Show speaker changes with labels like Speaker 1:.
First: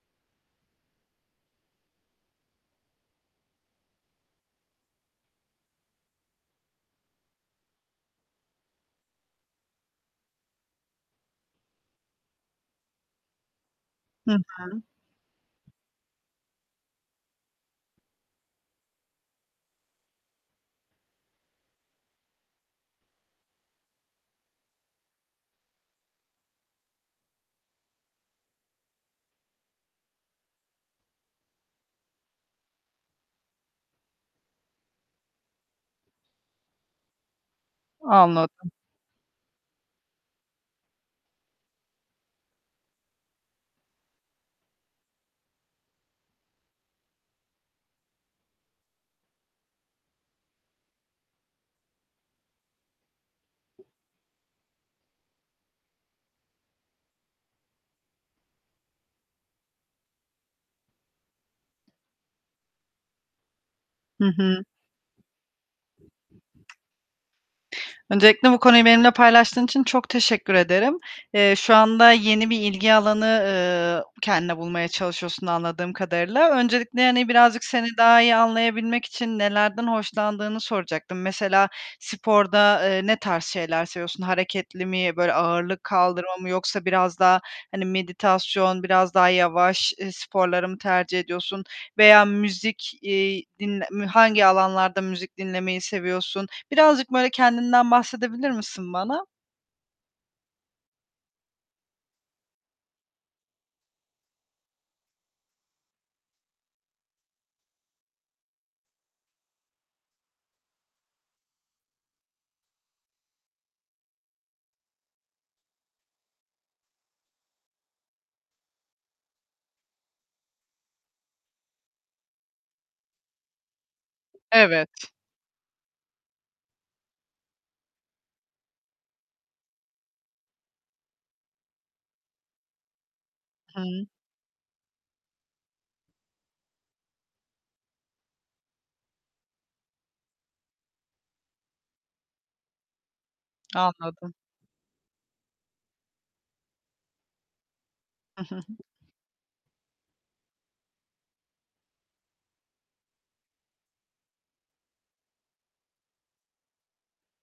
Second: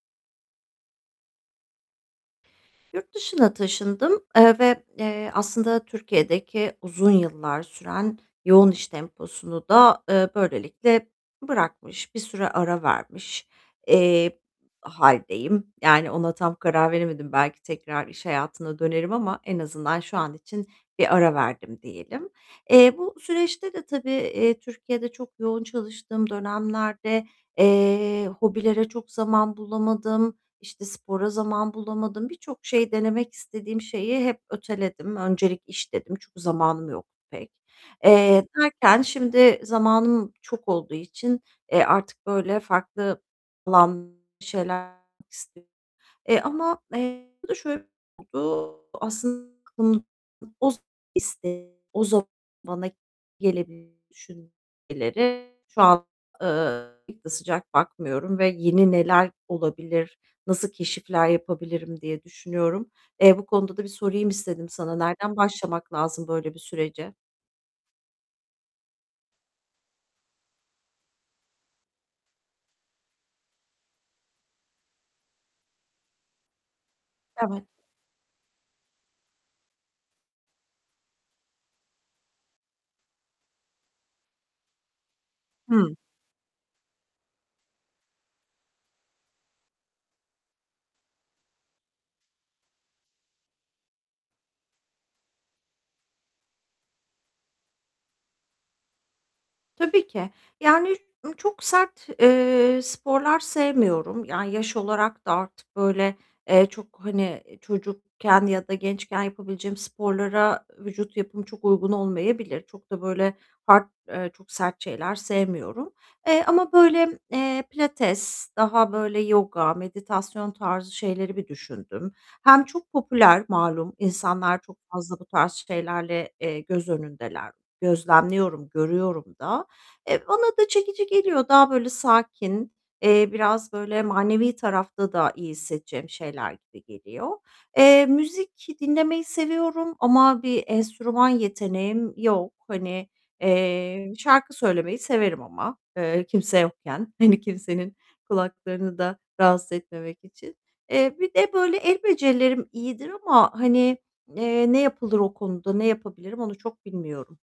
Speaker 1: Yurt dışına taşındım, eee, ve, eee, aslında Türkiye'deki uzun yıllar süren yoğun iş temposunu da, eee, böylelikle bırakmış, bir süre ara vermiş,
Speaker 2: Hı
Speaker 1: eee,
Speaker 2: hı.
Speaker 1: hâldeyim. Yani ona tam karar veremedim. Belki tekrar iş hayatına dönerim ama en azından şu an için bir ara verdim diyelim. Eee, bu süreçte de tabii, eee, Türkiye'de çok yoğun çalıştığım dönemlerde, eee, hobilere çok zaman bulamadım. İşte, spora zaman bulamadım. Birçok şey denemek istediğim şeyi hep öteledim. Öncelik iş dedim. Çünkü zamanım yoktu pek. Eee,
Speaker 2: Anladım.
Speaker 1: derken şimdi zamanım çok olduğu için, eee, artık böyle farklı lan [unintelligible] şeyler [unintelligible] isti. [unintelligible] Eee, ama, eee, bu da şöyle oldu [unintelligible] aslın [unintelligible] iste o zaman bana gelebilir düşün [unintelligible] şu an, ııı, pek de sıcak bakmıyorum ve yeni neler olabilir, nasıl keşifler yapabilirim diye düşünüyorum. Eee, bu konuda da bir
Speaker 2: Hı
Speaker 1: sorayım
Speaker 2: hı.
Speaker 1: istedim sana. Nereden başlamak lazım böyle bir sürece?
Speaker 2: Öncelikle bu konuyu benimle paylaştığın için çok teşekkür ederim. Eee, şu anda yeni bir ilgi alanı, ııı, kendine bulmaya çalışıyorsun anladığım kadarıyla. Öncelikle, hani, birazcık
Speaker 1: Evet.
Speaker 2: seni daha iyi anlayabilmek için nelerden hoşlandığını soracaktım. Mesela sporda, eee, ne tarz şeyler seviyorsun? Hareketli mi, böyle, ağırlık
Speaker 1: Hı.
Speaker 2: kaldırma mı yoksa biraz daha, hani, meditasyon, biraz daha yavaş, ııı, sporları mı tercih ediyorsun? Veya müzik, iii, dinle m hangi alanlarda müzik dinlemeyi seviyorsun? Birazcık böyle kendinden bahsedebilir misin bana?
Speaker 1: Tabii ki. Yani, ı çok sert, eee, sporlar sevmiyorum. Yani, yaş olarak da artık böyle, eee, çok, hani, çocukken ya da gençken yapabileceğim sporlara vücut yapım çok uygun olmayabilir. Çok da böyle hard, eee, çok sert şeyler sevmiyorum. Eee, ama böyle, eee, pilates daha böyle yoga, meditasyon tarzı şeyleri bir düşündüm. Hem çok popüler, malum, insanlar çok
Speaker 2: Evet.
Speaker 1: fazla bu tarz şeylerle, eee, göz önündeler. Gözlemliyorum, görüyorum da. E, bana da çekici geliyor. Daha böyle sakin, eee, biraz böyle
Speaker 2: Hıı.
Speaker 1: manevi tarafta da iyi hissedeceğim şeyler gibi geliyor. Eee, müzik dinlemeyi seviyorum ama bir enstrüman yeteneğim yok. Hani, eee,
Speaker 2: Anladım.
Speaker 1: şarkı söylemeyi severim ama, eee, kimse yokken. Hani, kimsenin kulaklarını da rahatsız etmemek için. Eee, bir de böyle el becerilerim iyidir ama, hani, eee, ne yapılır o konuda ne yapabilirim onu çok bilmiyorum.